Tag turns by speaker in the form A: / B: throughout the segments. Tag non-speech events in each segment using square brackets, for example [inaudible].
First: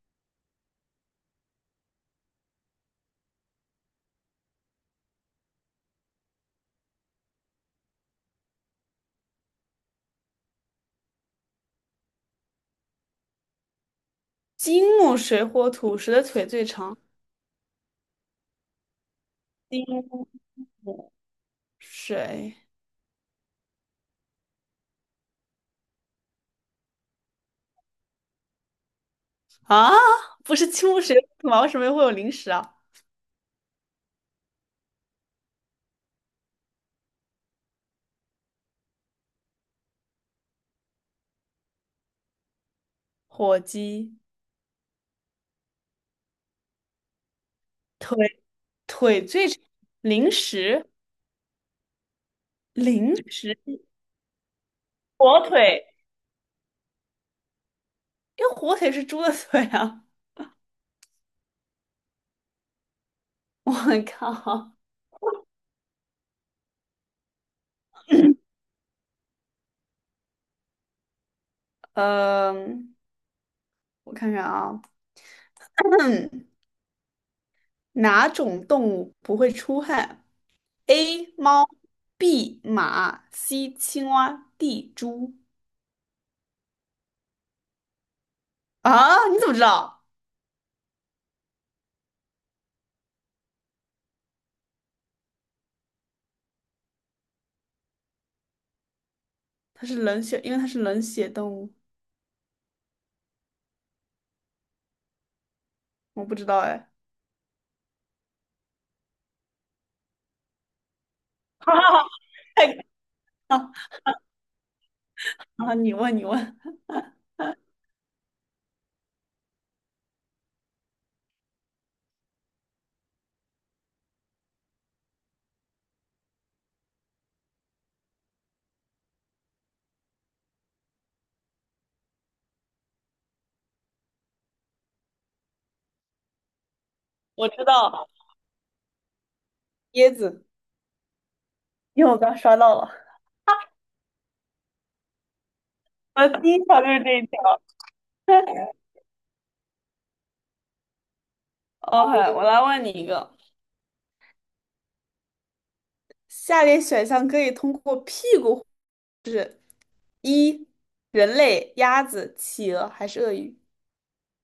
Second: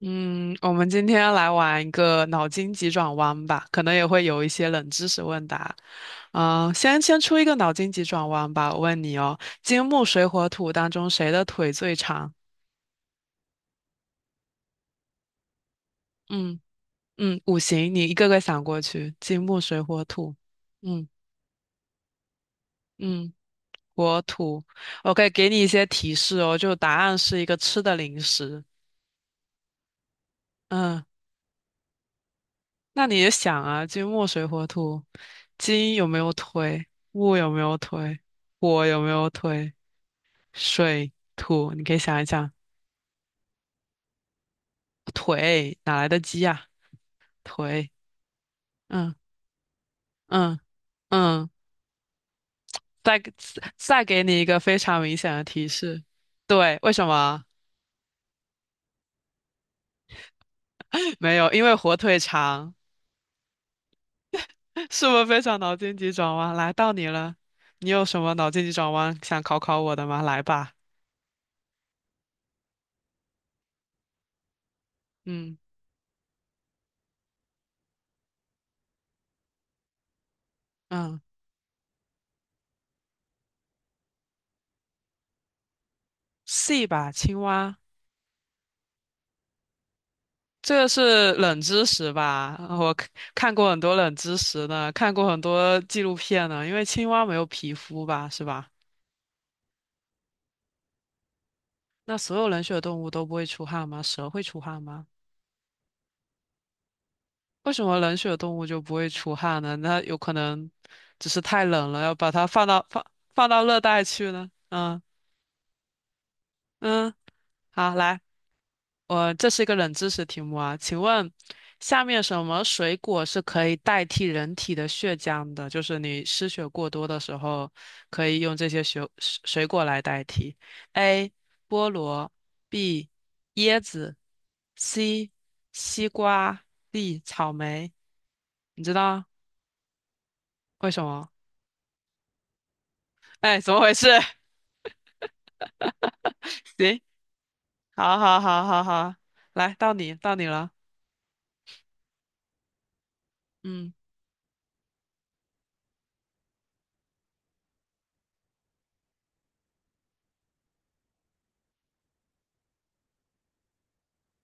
A: 嗯，我们今天来玩一个脑筋急转弯吧，可能也会有一些冷知识问答。先出一个脑筋急转弯吧，我问你哦，金木水火土当中谁的腿最长？
B: 金木水火土，谁的腿
A: 嗯
B: 最长？
A: 嗯，五行，你一个个想过去，金木水
B: 金
A: 火
B: 木
A: 土，嗯
B: 水
A: 嗯，火土。OK，给你一些提示哦，就答案是一个吃的零食。
B: 啊，不是金木
A: 嗯。
B: 水火土吗？为什么会有零食啊？
A: 那你也想啊，金木水火土，金有没有腿？木有没有腿？火有没有腿？水、土，你可以想一想，
B: 火鸡
A: 腿哪来的鸡呀、腿，
B: 腿
A: 嗯
B: 腿最长，零
A: 嗯
B: 食
A: 嗯，
B: 零
A: 再
B: 食，
A: 再给你一个非常明显
B: 火
A: 的提
B: 腿，
A: 示，对，为什么？
B: 因为火腿是猪的腿啊！
A: [laughs] 没有，因为火腿肠，
B: [laughs] 我靠，
A: 是不是非常脑筋急转弯？来到你了，你有什么脑筋急转弯想考考我的吗？来吧，
B: 嗯、我看看啊，
A: 嗯
B: [clears throat] 哪种动物不会出汗
A: 嗯
B: ？A 猫，B 马，C 青蛙，D 猪。
A: ，C 吧，青蛙。
B: 啊，你怎么知道？
A: 这个是冷知识吧？我看过很多冷知识呢，看过很多纪录片呢。因为青蛙没有皮肤吧，是吧？
B: 它是冷血，因为它是冷血动物，
A: 那所有冷血动物都不会出汗吗？蛇会出汗吗？
B: 我不知道哎。
A: 为什么冷血动物就不会出汗呢？那有可能只是
B: [laughs]
A: 太
B: 哈哈
A: 冷了，
B: 哈，
A: 要把它放
B: 太
A: 到放放
B: 搞笑
A: 到
B: 了
A: 热带去呢？嗯
B: 啊，你问你问，
A: 嗯，好，来。我这是一个冷知识题目啊，请问下面什么水果是可以代替人体的血浆的？就是你失血过多的时候，可以用这些水果来代替。A. 菠萝 B. 椰子 C. 西瓜 D.
B: 我
A: 草
B: 知
A: 莓。
B: 道
A: 你知道
B: 椰子，
A: 为什么？
B: 因为我刚刷到了。
A: 哎，怎么回事？[laughs]
B: 我的第一条就
A: 行，
B: 是这一条。
A: 好好好
B: [laughs]
A: 好好，来，到你了。
B: OK，我来问你一个：
A: 嗯
B: 下列选项可以通过屁股：一、人类、鸭子、企鹅还是鳄鱼？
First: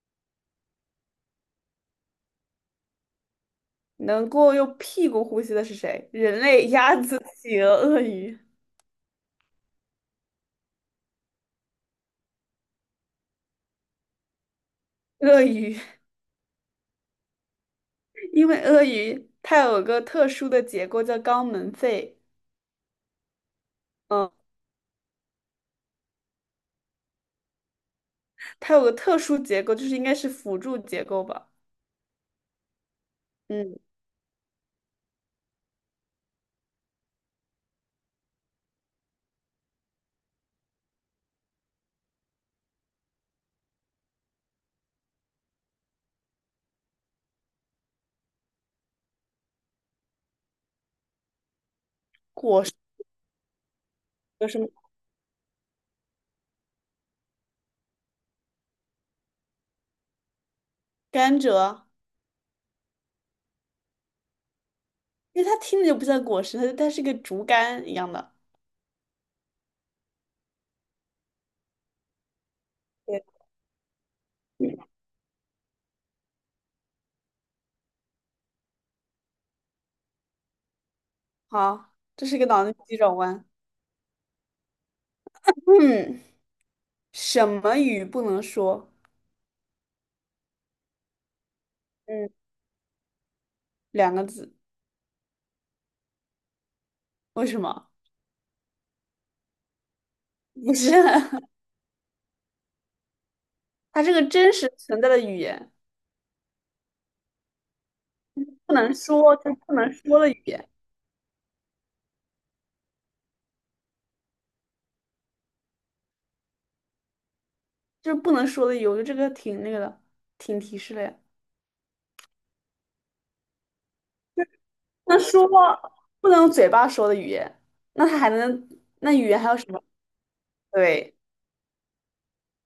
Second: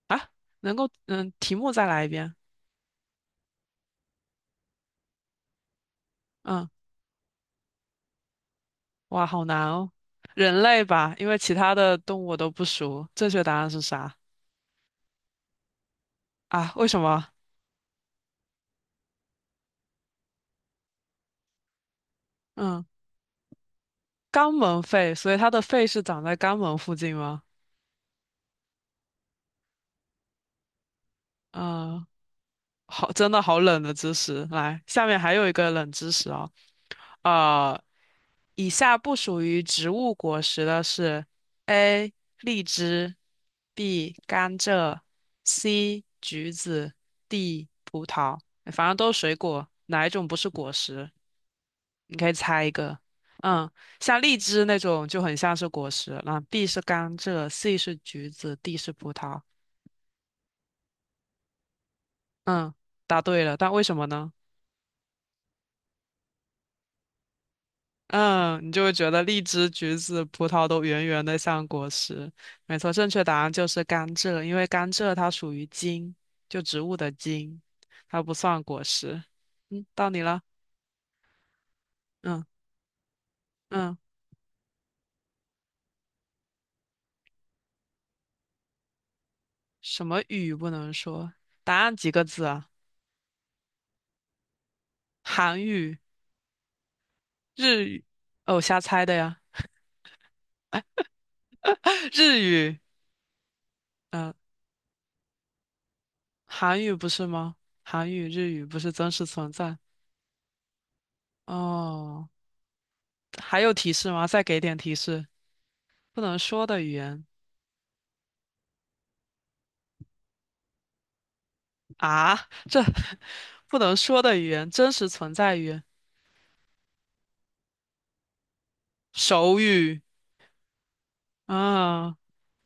A: 啊，能够嗯，题目再来一遍。
B: 能够用屁股呼吸的是谁？人类、
A: 嗯。
B: 鸭子、企鹅、鳄鱼。
A: 哇，好难哦。人类吧，因为其他的动物我都不熟。正确答案是啥
B: 鳄鱼，
A: 啊？为什么？
B: [laughs] 因为鳄鱼它有个特殊的结构叫肛门肺。
A: 嗯，
B: 嗯。
A: 肛门肺，所以它的肺是长在肛门附近吗？
B: 它有个特殊结构，就是应该是辅助结构吧。
A: 嗯，好，真的好
B: 嗯，
A: 冷的知识。来，下面还有一个冷知识哦。呃，以下不属于植物果实的是：A. 荔枝，B. 甘蔗，C. 橘子，D. 葡萄。哎反正都是水果，哪一种不是果实？你可以猜
B: 果
A: 一
B: 实
A: 个，嗯，像荔
B: 有什
A: 枝
B: 么？
A: 那种就很像是果实，那 B 是甘蔗，C 是橘子，D 是葡萄。
B: 甘蔗，
A: 嗯，答对了，但为什么呢？
B: 因为它听着就不像果实，它是个竹竿一样的。
A: 嗯，你就会觉得荔枝、橘子、葡萄都圆圆的像果实。没错，正确
B: 对，
A: 答案就是甘蔗，因为甘蔗它属于茎，就植物的茎，它不算果实。嗯，到你了。
B: 好，这是
A: 嗯
B: 个脑筋急转弯。
A: 嗯，
B: 嗯，什么语不能说？
A: 什么语不能说？答案几个
B: 嗯，
A: 字啊？
B: 两个字，
A: 韩语、
B: 为什
A: 日
B: 么？
A: 语。哦，瞎猜的呀。
B: 不是，[laughs]
A: 日语，
B: 它是个
A: 嗯、
B: 真实存在的语言，
A: 韩语不是吗？韩语、日语
B: 不
A: 不是
B: 能
A: 真实
B: 说
A: 存
B: 就不
A: 在
B: 能说的语言，
A: 哦。还有提示吗？再给点提示。不能说的语言
B: 就是不能说的语言。我觉得这个挺那个的，挺提示的呀。
A: 啊，这 [laughs] 不能说的语言，真实
B: 那
A: 存
B: 说
A: 在语
B: 话
A: 言，
B: 不能用嘴巴说的语言，那它还能，那语言还有
A: 手
B: 什么？
A: 语
B: 对，
A: 啊，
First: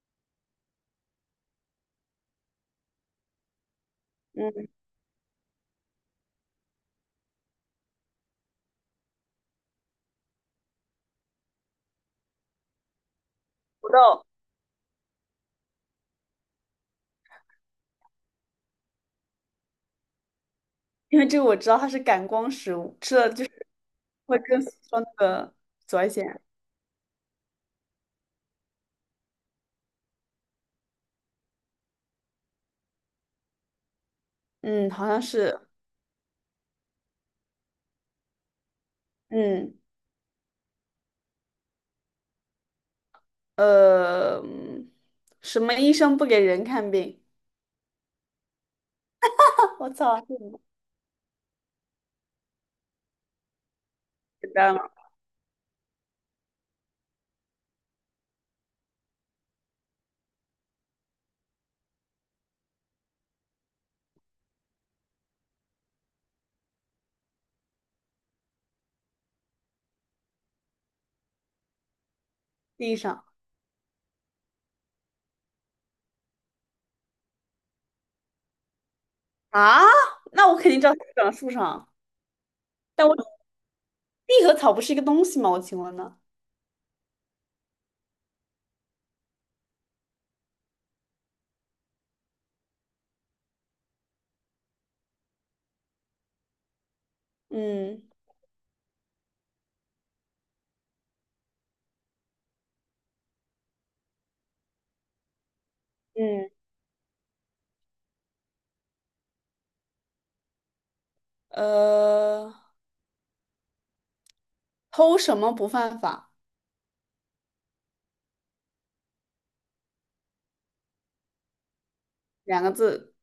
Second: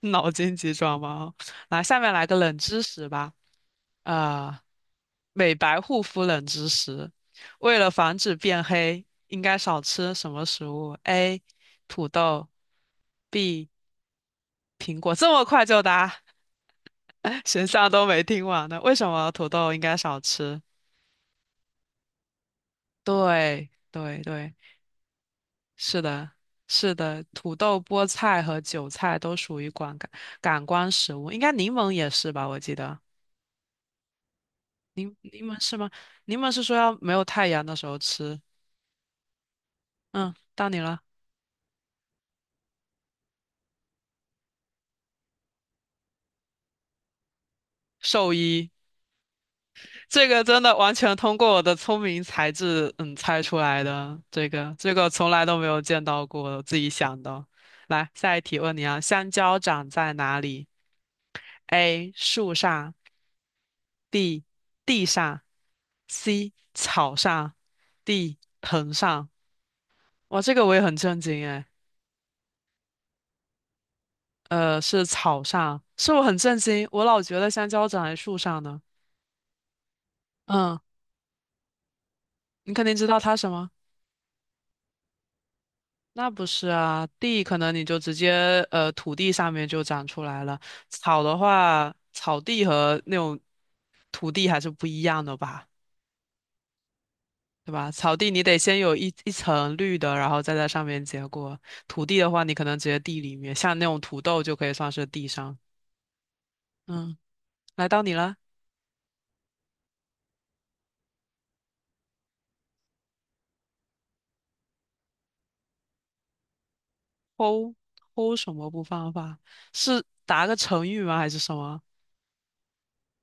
A: 脑筋急转弯。来，下面来个冷知识吧。啊、
B: 嗯，
A: 美白护肤冷知识：为了防止变黑，应该少吃什么食物？A. 土豆。B.
B: 土豆，
A: 苹果这么快就答，[laughs] 选项都没听完呢。为什么土豆应该少吃？
B: 因为这个我知道它是感光食物，吃了就是
A: 对对
B: 会
A: 对，
B: 更说那个紫
A: 是
B: 外
A: 的，
B: 线。
A: 是的，土豆、菠菜和韭菜都属于感官食物，应该柠檬也是吧？我记得
B: 嗯，好
A: 柠
B: 像
A: 柠檬
B: 是，
A: 是吗？柠檬是说要没有太阳的时候吃。
B: 嗯，
A: 嗯，到你了，
B: 呃，嗯什么医生不给人看病？
A: 兽医。
B: [laughs] 我操，
A: 这
B: 这
A: 个
B: 么
A: 真的完全通过我的聪明才智，猜出来的。这
B: 简
A: 个
B: 单吗？
A: 这个从来都没有见到过，我自己想的。来，下一题问你啊，香蕉长在哪里？A. 树上，B. 地上，C. 草上，D. 藤上。哇，这个我也很震惊哎，
B: 地上
A: 是草上，是我很震惊，我老觉得香蕉长在树上呢。
B: 啊？那我肯
A: 嗯，
B: 定知道它长树上，
A: 你肯定
B: 但
A: 知
B: 我
A: 道它什么？
B: 地和草不是一个东西吗？我请问呢？
A: 那不是啊，地可能你就直接土地上面就长出来了，草的话，草地和那种土地还是不一样的吧，对吧？
B: 嗯
A: 草地你得先有一层绿的，然后再在上面结果。土地的话，你可能直接地里面，像那种土豆就可以算是地上。
B: 嗯，
A: 嗯，来到你了，
B: 呃，偷什么不犯法？
A: 偷偷什么不犯法？是答个成语吗？还是什么？
B: 两个字，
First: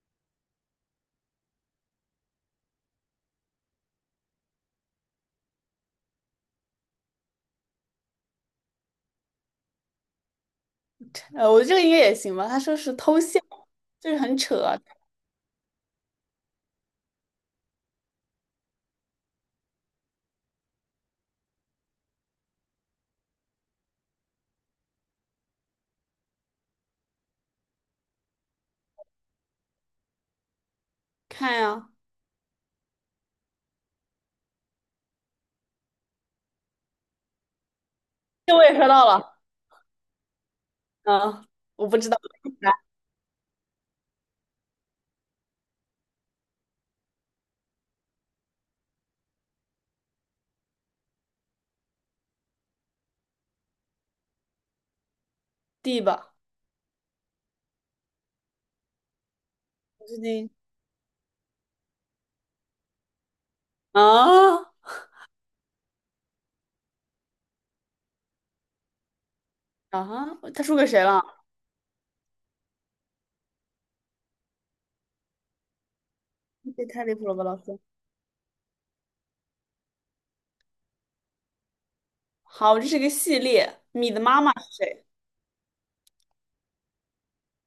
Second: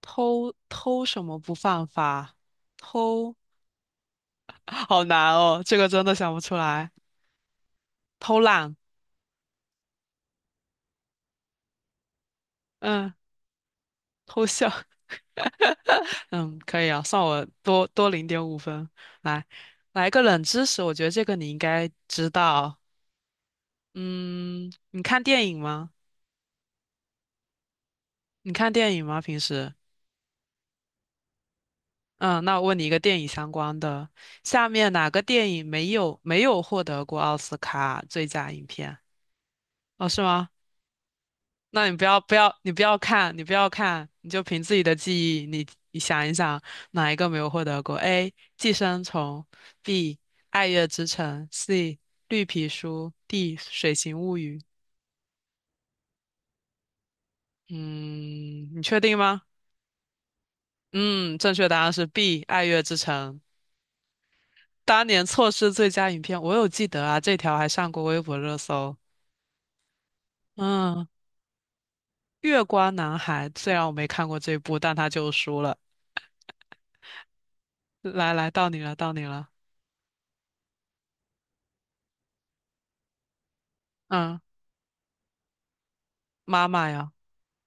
A: 偷什么不犯法？偷，[laughs] 好难哦，这个真的想不出来。偷懒，
B: 呃，我觉得这个应该也行吧。他说是
A: 嗯，
B: 偷笑，就是很
A: 偷
B: 扯
A: 笑，
B: 啊
A: [laughs] 嗯，可以啊，算我多多0.5分。来，来个冷知识，我觉得这个你应该知道。嗯，你看电影吗？你看电影吗？平时？
B: 看呀、
A: 嗯，那我问你一个电影相关的，下面哪个电影没有获得过奥斯卡最佳
B: 这
A: 影
B: 我也刷
A: 片？
B: 到了，
A: 哦，是吗？
B: 嗯，我
A: 那你
B: 不
A: 不
B: 知道
A: 要不要，你不要看，你不要看，你就凭自己的记忆，你想一想，哪一个没有获得过？A. 寄生虫，B. 爱乐之城，C. 绿皮书，D. 水形物语。
B: ，D 吧，
A: 嗯，你确定吗？
B: 我最近
A: 嗯，正确答案是 B. 爱乐之城。
B: 啊
A: 当年错失最佳影片，我有记得啊，这条还上过微博热搜。
B: 啊，他输给谁
A: 嗯，
B: 了？
A: 月光男孩，虽然我没看过这部，但他就输了。
B: 这太离谱了吧，老师！
A: 来来，到你了，到你了。
B: 好，这是个系列，米的
A: 嗯，
B: 妈妈是谁？
A: 妈妈呀。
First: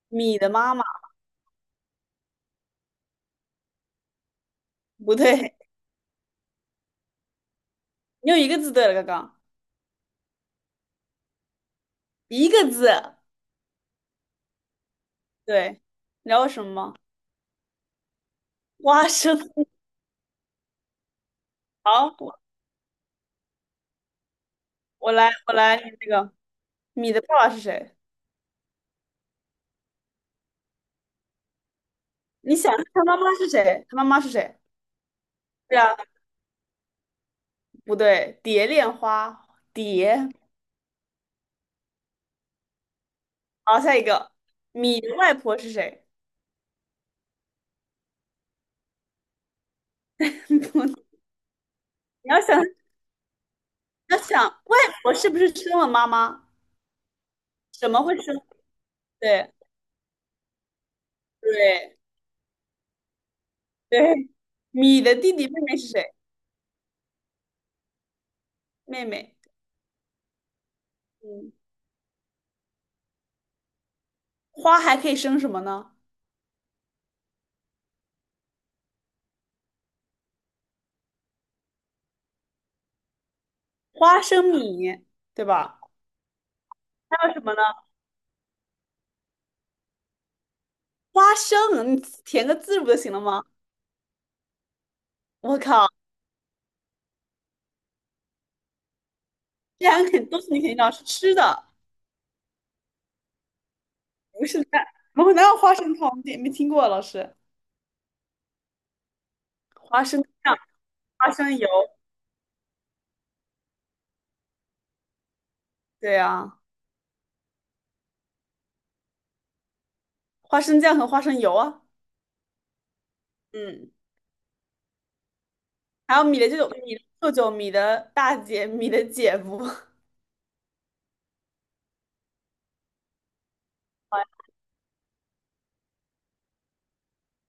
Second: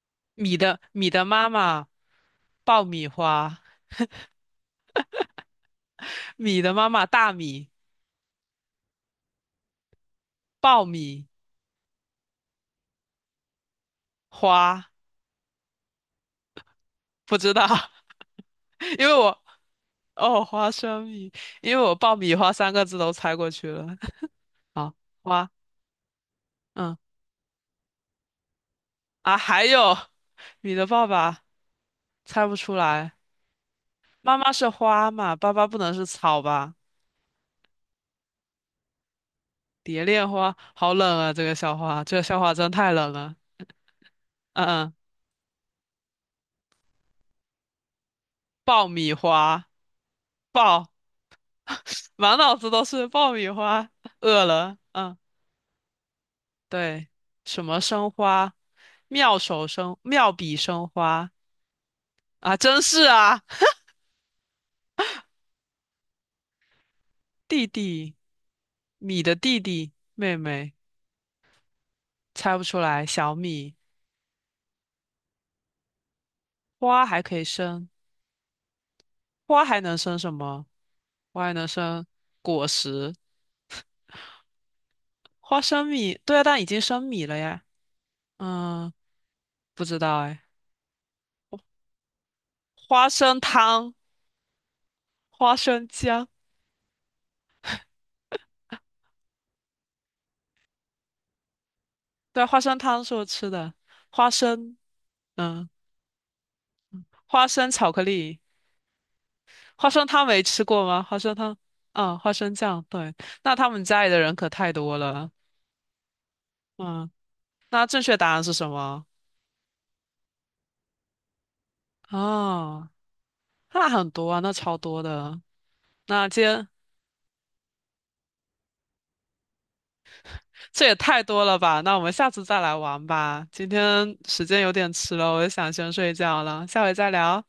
B: 米的
A: 米
B: 妈
A: 的
B: 妈
A: 米的妈妈，爆米花，
B: 不对，
A: 米的妈妈大米，
B: 你有一个字对了，刚刚
A: 爆米
B: 一个字，
A: 花，
B: 对，你知道为什么吗？
A: 不知道，[laughs] 因
B: 花
A: 为我
B: 生。
A: 哦花生米，因为我
B: 好，
A: 爆米
B: 我
A: 花三个字都猜过去了。[laughs] 好，
B: 我来
A: 花，
B: 我来那个
A: 嗯
B: 米的爸爸是谁？
A: 还有米的爸爸猜不
B: 你想
A: 出
B: 他
A: 来，
B: 妈妈是谁？他妈妈是
A: 妈妈
B: 谁？
A: 是花嘛，爸爸不
B: 对
A: 能
B: 啊，
A: 是草吧？
B: 不对，蝶恋花
A: 蝶
B: 蝶。
A: 恋花，好冷啊，这个笑话，这个笑话真太冷了。
B: 好，下一个，
A: 嗯嗯，
B: 米的外婆是谁？
A: 爆米花，爆。
B: [laughs] 你
A: 满
B: 要
A: 脑
B: 想，
A: 子都是爆米花，
B: 要想，
A: 饿了，
B: 外婆
A: 嗯，
B: 是不是生了妈妈？
A: 对，什么
B: 怎么
A: 生
B: 会生？
A: 花，
B: 对
A: 妙笔生花
B: 对
A: 啊，真是啊，
B: 对，米的弟弟妹妹是谁？
A: 弟弟，
B: 妹
A: 米的
B: 妹。
A: 弟弟，妹妹，
B: 嗯，
A: 猜不出来，小米，
B: 花还可以生什么呢？
A: 花还可以生，花还能生什么？花还能生果实，
B: 花生米，对
A: 花
B: 吧？
A: 生米，对啊，但已经生米
B: 还有
A: 了
B: 什么呢？
A: 呀，嗯，不知道哎，
B: 花生，你填个字不就
A: 花
B: 行了
A: 生
B: 吗？
A: 汤，花
B: 我
A: 生
B: 靠，
A: 酱，
B: 这两个肯都是你肯定要是吃的，
A: 对啊，花生汤是我吃的，花
B: 不是
A: 生。
B: 蛋。我们哪有
A: 嗯。
B: 花生汤？没听过啊老师。
A: 花生巧克力，花
B: 花
A: 生
B: 生
A: 汤没
B: 酱、
A: 吃过吗？花
B: 花
A: 生
B: 生
A: 汤，
B: 油，
A: 啊，花生酱，对，那他们家里的人可太多了，
B: 对啊，
A: 嗯，那正确答案是什么？
B: 花生酱和花生油啊。
A: 哦，那
B: 嗯。
A: 很多啊，那超多的，
B: 还有
A: 那
B: 米
A: 今
B: 的舅
A: 天
B: 舅、米的舅舅、米的大姐、米的姐夫。
A: 这也太多了吧？那我们下次再来玩吧，今天时间有点迟了，我想先睡觉了，下回再聊，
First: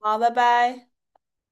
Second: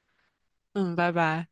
B: 好，拜拜。
A: 嗯，拜拜。